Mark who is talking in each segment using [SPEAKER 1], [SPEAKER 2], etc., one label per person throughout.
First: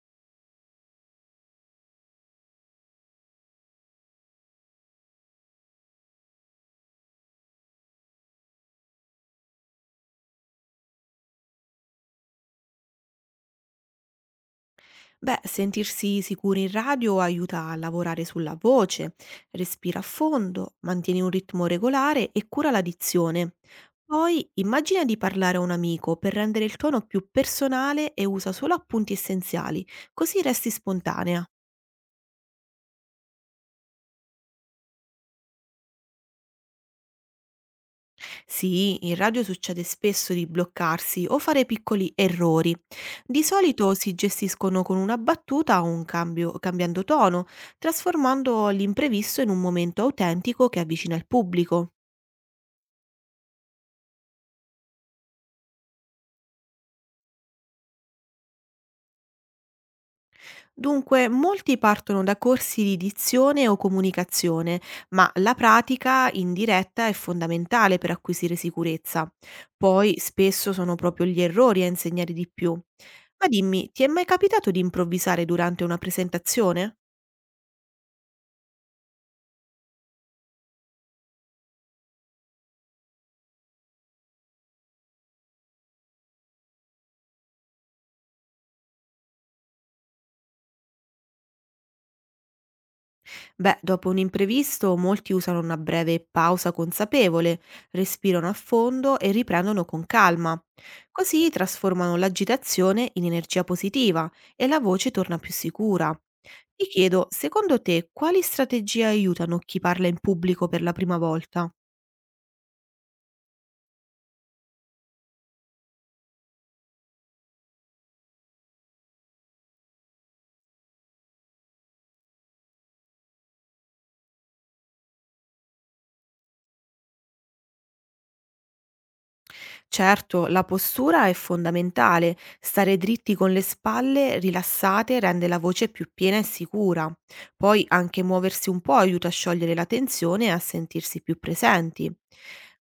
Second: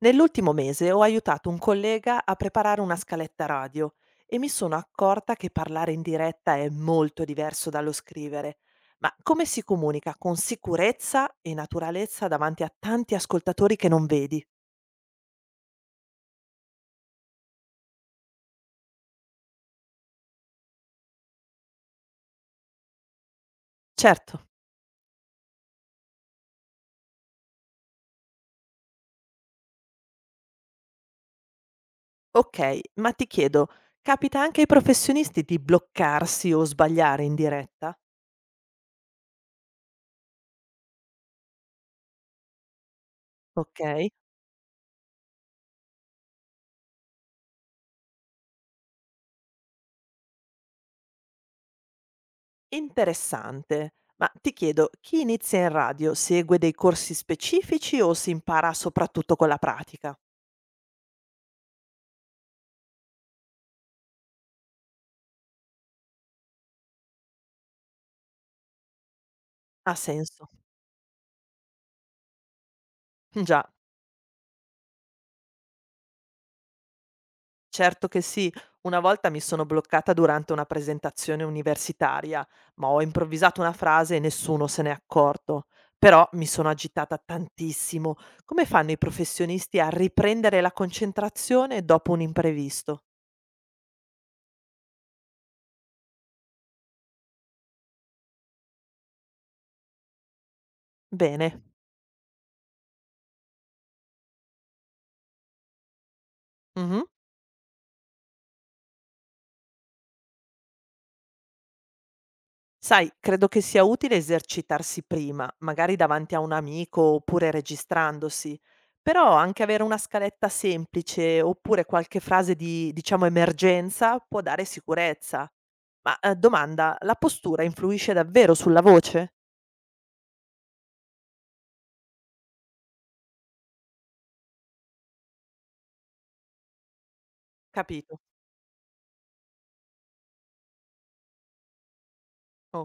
[SPEAKER 1] Nell'ultimo mese ho aiutato un collega a preparare una scaletta radio e mi sono accorta che parlare in diretta è molto diverso dallo scrivere. Ma come si comunica con sicurezza e naturalezza davanti a tanti ascoltatori che non vedi?
[SPEAKER 2] Beh, sentirsi sicuri in radio aiuta a lavorare sulla voce, respira a fondo, mantieni un ritmo regolare e cura la dizione.
[SPEAKER 1] Certo,
[SPEAKER 2] Poi immagina di parlare a un amico per rendere il tono più personale e usa solo appunti essenziali, così resti spontanea.
[SPEAKER 1] ok, ma ti chiedo, capita anche ai professionisti di bloccarsi o sbagliare in diretta?
[SPEAKER 2] Sì, in radio succede spesso di bloccarsi o fare piccoli errori. Di
[SPEAKER 1] Ok,
[SPEAKER 2] solito si gestiscono con una battuta o un cambio, cambiando tono, trasformando l'imprevisto in un momento autentico che avvicina il pubblico.
[SPEAKER 1] interessante. Ma ti chiedo, chi inizia in radio segue dei corsi specifici o si impara soprattutto con la pratica?
[SPEAKER 2] Dunque, molti partono da corsi di dizione o comunicazione, ma la pratica in diretta è fondamentale per acquisire sicurezza.
[SPEAKER 1] Ha
[SPEAKER 2] Poi
[SPEAKER 1] senso.
[SPEAKER 2] spesso sono proprio gli errori a insegnare di più. Ma
[SPEAKER 1] Già,
[SPEAKER 2] dimmi, ti è mai capitato di improvvisare durante una presentazione?
[SPEAKER 1] certo che sì. Una volta mi sono bloccata durante una presentazione universitaria, ma ho improvvisato una frase e nessuno se n'è accorto. Però mi sono agitata tantissimo. Come fanno i professionisti a riprendere la concentrazione dopo un imprevisto?
[SPEAKER 2] Beh, dopo un imprevisto molti usano una breve pausa consapevole, respirano a fondo e riprendono con calma. Così
[SPEAKER 1] Bene.
[SPEAKER 2] trasformano l'agitazione in energia positiva e la voce torna più sicura. Ti
[SPEAKER 1] Mhm.
[SPEAKER 2] chiedo, secondo te, quali strategie aiutano chi parla in pubblico per la prima volta?
[SPEAKER 1] Sai, credo che sia utile esercitarsi prima, magari davanti a un amico oppure registrandosi, però anche avere una scaletta semplice oppure qualche frase di, diciamo, emergenza può dare sicurezza. Ma domanda, la postura influisce davvero sulla voce?
[SPEAKER 2] Certo, la postura è fondamentale. Stare dritti con le spalle rilassate rende la voce più piena e sicura. Poi
[SPEAKER 1] Capito.
[SPEAKER 2] anche muoversi un po' aiuta a sciogliere la tensione e a sentirsi più presenti.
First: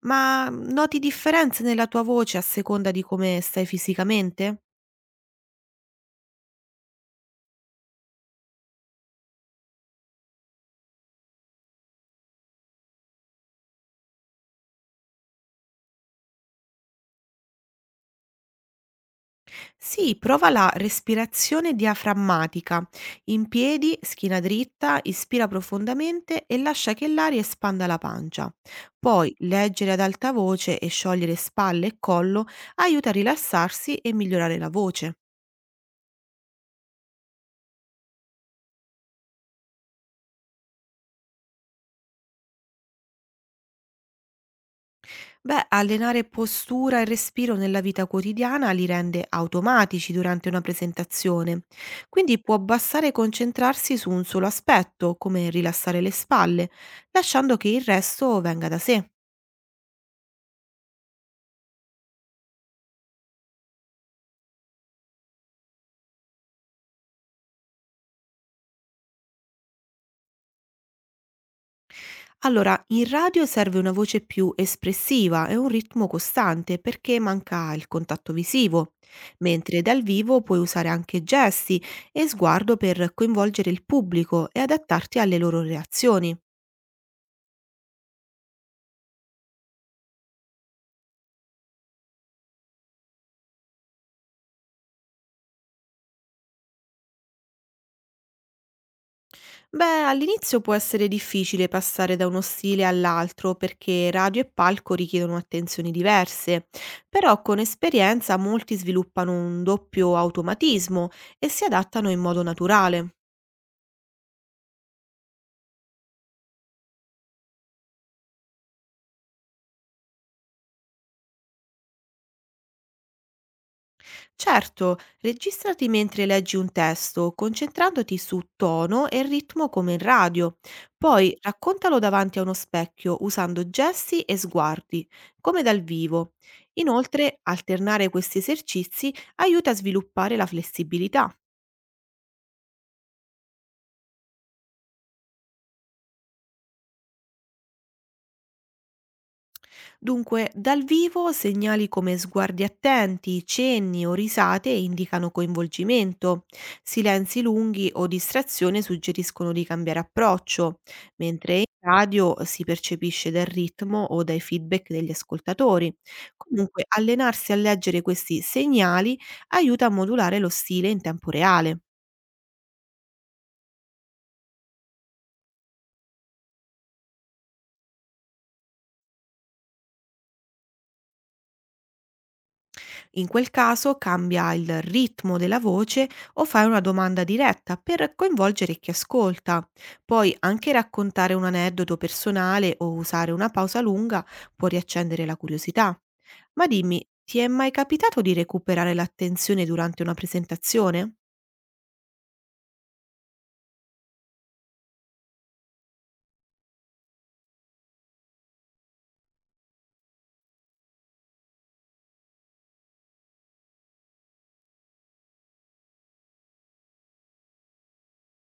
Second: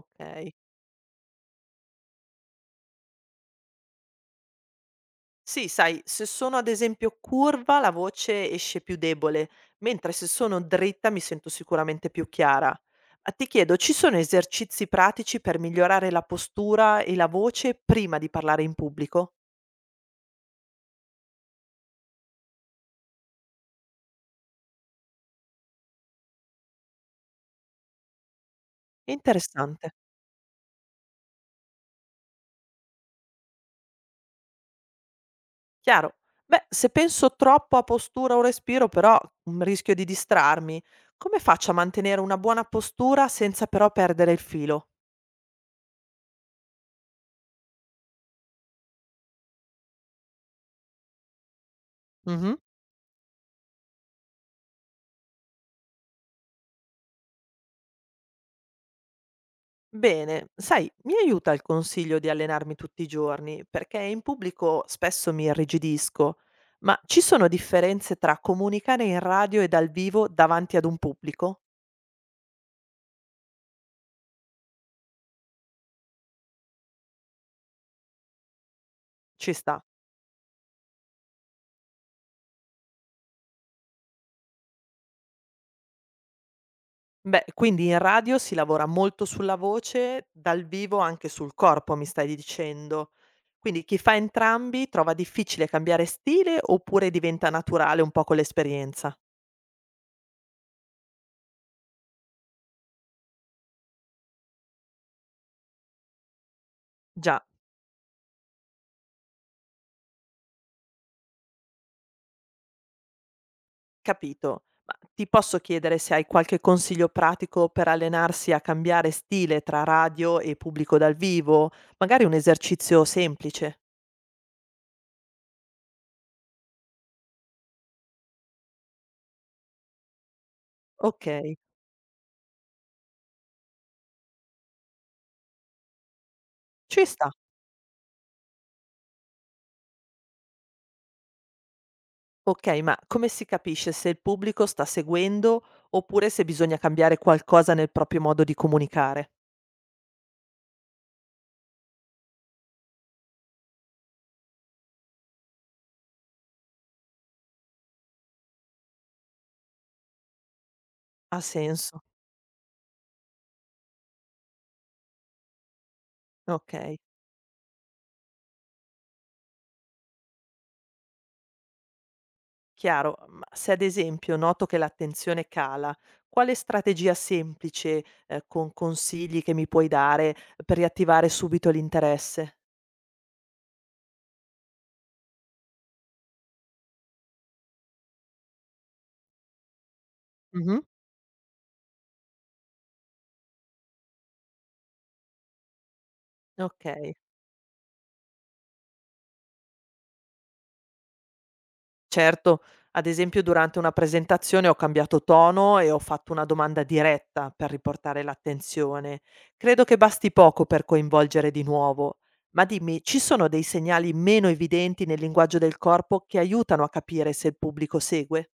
[SPEAKER 2] Ma noti differenze nella tua voce a seconda di come stai fisicamente?
[SPEAKER 1] Sì, sai, se sono ad esempio curva la voce esce più debole, mentre se sono dritta mi sento sicuramente più chiara. Ma ti chiedo, ci sono esercizi pratici per migliorare la postura e la voce prima di parlare in pubblico?
[SPEAKER 2] Sì, prova la respirazione diaframmatica. In piedi, schiena dritta, ispira profondamente e lascia che l'aria espanda la pancia. Poi
[SPEAKER 1] Interessante.
[SPEAKER 2] leggere ad alta voce e sciogliere spalle e collo aiuta a rilassarsi e migliorare la voce.
[SPEAKER 1] Chiaro. Beh, se penso troppo a postura o respiro, però rischio di distrarmi. Come faccio a mantenere una buona postura senza però perdere il filo?
[SPEAKER 2] Beh, allenare postura e respiro nella vita quotidiana li rende automatici durante una presentazione, quindi può bastare concentrarsi su un solo aspetto, come rilassare le spalle, lasciando che il resto venga da sé.
[SPEAKER 1] Bene, sai, mi aiuta il consiglio di allenarmi tutti i giorni, perché in pubblico spesso mi irrigidisco, ma ci sono differenze tra comunicare in radio e dal vivo davanti ad un pubblico?
[SPEAKER 2] Allora, in radio serve una voce più espressiva e un ritmo costante perché manca il contatto visivo,
[SPEAKER 1] Ci sta.
[SPEAKER 2] mentre dal vivo puoi usare anche gesti e sguardo per coinvolgere il pubblico e adattarti alle loro reazioni.
[SPEAKER 1] Beh, quindi in radio si lavora molto sulla voce, dal vivo anche sul corpo, mi stai dicendo. Quindi chi fa entrambi trova difficile cambiare stile oppure diventa naturale un po' con l'esperienza?
[SPEAKER 2] Beh, all'inizio può essere difficile passare da uno stile all'altro perché radio e palco richiedono attenzioni diverse, però
[SPEAKER 1] Già.
[SPEAKER 2] con esperienza molti sviluppano un doppio automatismo e si adattano in modo naturale.
[SPEAKER 1] Capito. Ma ti posso chiedere se hai qualche consiglio pratico per allenarsi a cambiare stile tra radio e pubblico dal vivo? Magari un esercizio semplice.
[SPEAKER 2] Certo, registrati mentre leggi un testo, concentrandoti su tono e ritmo come in radio. Poi
[SPEAKER 1] Okay,
[SPEAKER 2] raccontalo davanti a uno specchio usando gesti e sguardi, come dal vivo.
[SPEAKER 1] ci sta.
[SPEAKER 2] Inoltre, alternare questi esercizi aiuta a sviluppare la flessibilità.
[SPEAKER 1] Okay, ma come si capisce se il pubblico sta seguendo oppure se bisogna cambiare qualcosa nel proprio modo di comunicare?
[SPEAKER 2] Dunque, dal vivo segnali come sguardi attenti, cenni o risate indicano coinvolgimento, silenzi lunghi o distrazione suggeriscono di cambiare approccio,
[SPEAKER 1] Ha
[SPEAKER 2] mentre in
[SPEAKER 1] senso.
[SPEAKER 2] radio si percepisce dal ritmo o dai feedback degli ascoltatori. Comunque,
[SPEAKER 1] Okay.
[SPEAKER 2] allenarsi a leggere questi segnali aiuta a modulare lo stile in tempo reale.
[SPEAKER 1] Chiaro, ma se ad esempio noto che l'attenzione cala, quale strategia semplice, con consigli che mi puoi dare per riattivare subito l'interesse?
[SPEAKER 2] In quel caso cambia il ritmo della voce o fai una domanda diretta per coinvolgere chi ascolta. Poi anche
[SPEAKER 1] Mh-mh.
[SPEAKER 2] raccontare un aneddoto personale o usare una pausa lunga può riaccendere la curiosità. Ma dimmi,
[SPEAKER 1] Okay.
[SPEAKER 2] ti è mai capitato di recuperare l'attenzione durante una presentazione?
[SPEAKER 1] Certo, ad esempio durante una presentazione ho cambiato tono e ho fatto una domanda diretta per riportare l'attenzione. Credo che basti poco per coinvolgere di nuovo. Ma dimmi, ci sono dei segnali meno evidenti nel linguaggio del corpo che aiutano a capire se il pubblico segue?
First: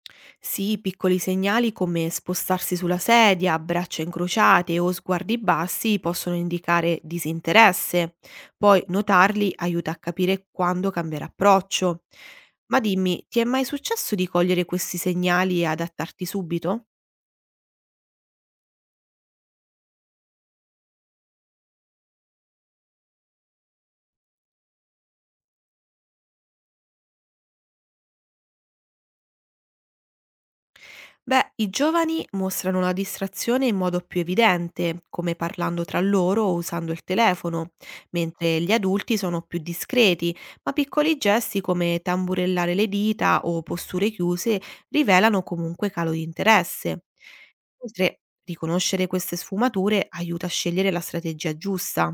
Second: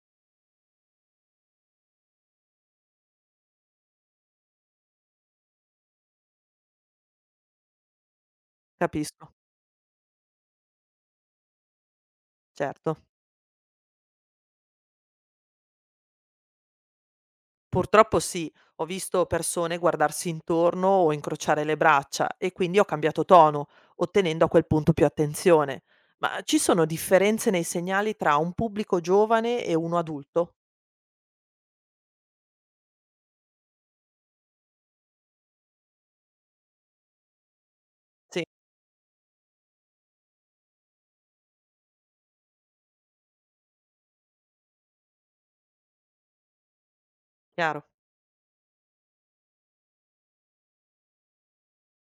[SPEAKER 2] Sì, piccoli segnali come spostarsi sulla sedia, braccia incrociate o sguardi bassi possono indicare disinteresse. Poi
[SPEAKER 1] Capisco,
[SPEAKER 2] notarli aiuta a capire quando cambiare approccio. Ma
[SPEAKER 1] certo.
[SPEAKER 2] dimmi, ti è mai successo di cogliere questi segnali e adattarti subito?
[SPEAKER 1] Purtroppo sì, ho visto persone guardarsi intorno o incrociare le braccia e quindi ho cambiato tono, ottenendo a quel punto più attenzione. Ma ci sono differenze nei segnali tra un pubblico giovane e uno adulto?
[SPEAKER 2] Beh, i giovani mostrano la distrazione in modo più evidente, come parlando tra loro o usando il telefono,
[SPEAKER 1] Sì,
[SPEAKER 2] mentre gli adulti sono più discreti, ma piccoli gesti come tamburellare le dita o posture chiuse rivelano comunque calo di interesse.
[SPEAKER 1] chiaro,
[SPEAKER 2] Inoltre, riconoscere queste sfumature aiuta a scegliere la strategia giusta.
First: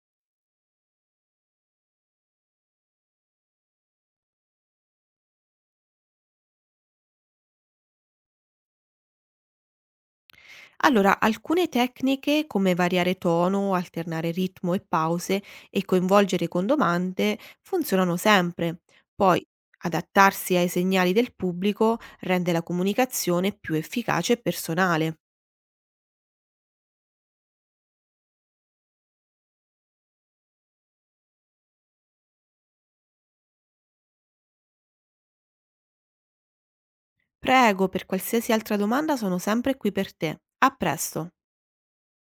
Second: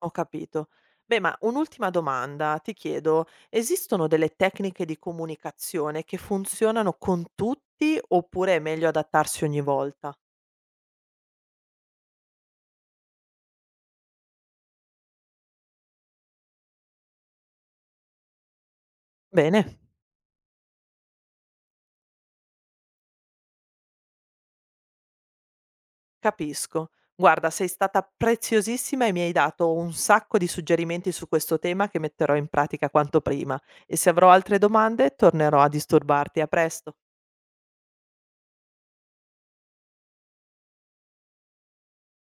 [SPEAKER 1] ho capito. Beh, ma un'ultima domanda, ti chiedo, esistono delle tecniche di comunicazione che funzionano con tutti oppure è meglio adattarsi ogni volta?
[SPEAKER 2] Allora, alcune tecniche come variare tono, alternare ritmo e pause e coinvolgere con domande funzionano sempre. Poi
[SPEAKER 1] Bene.
[SPEAKER 2] adattarsi ai segnali del pubblico rende la comunicazione più efficace e personale.
[SPEAKER 1] Capisco. Guarda, sei stata preziosissima e mi hai dato un sacco di suggerimenti su questo tema che metterò in pratica quanto prima. E se avrò altre domande, tornerò a disturbarti. A presto.
[SPEAKER 2] Prego, per qualsiasi altra domanda sono sempre qui per te. A presto.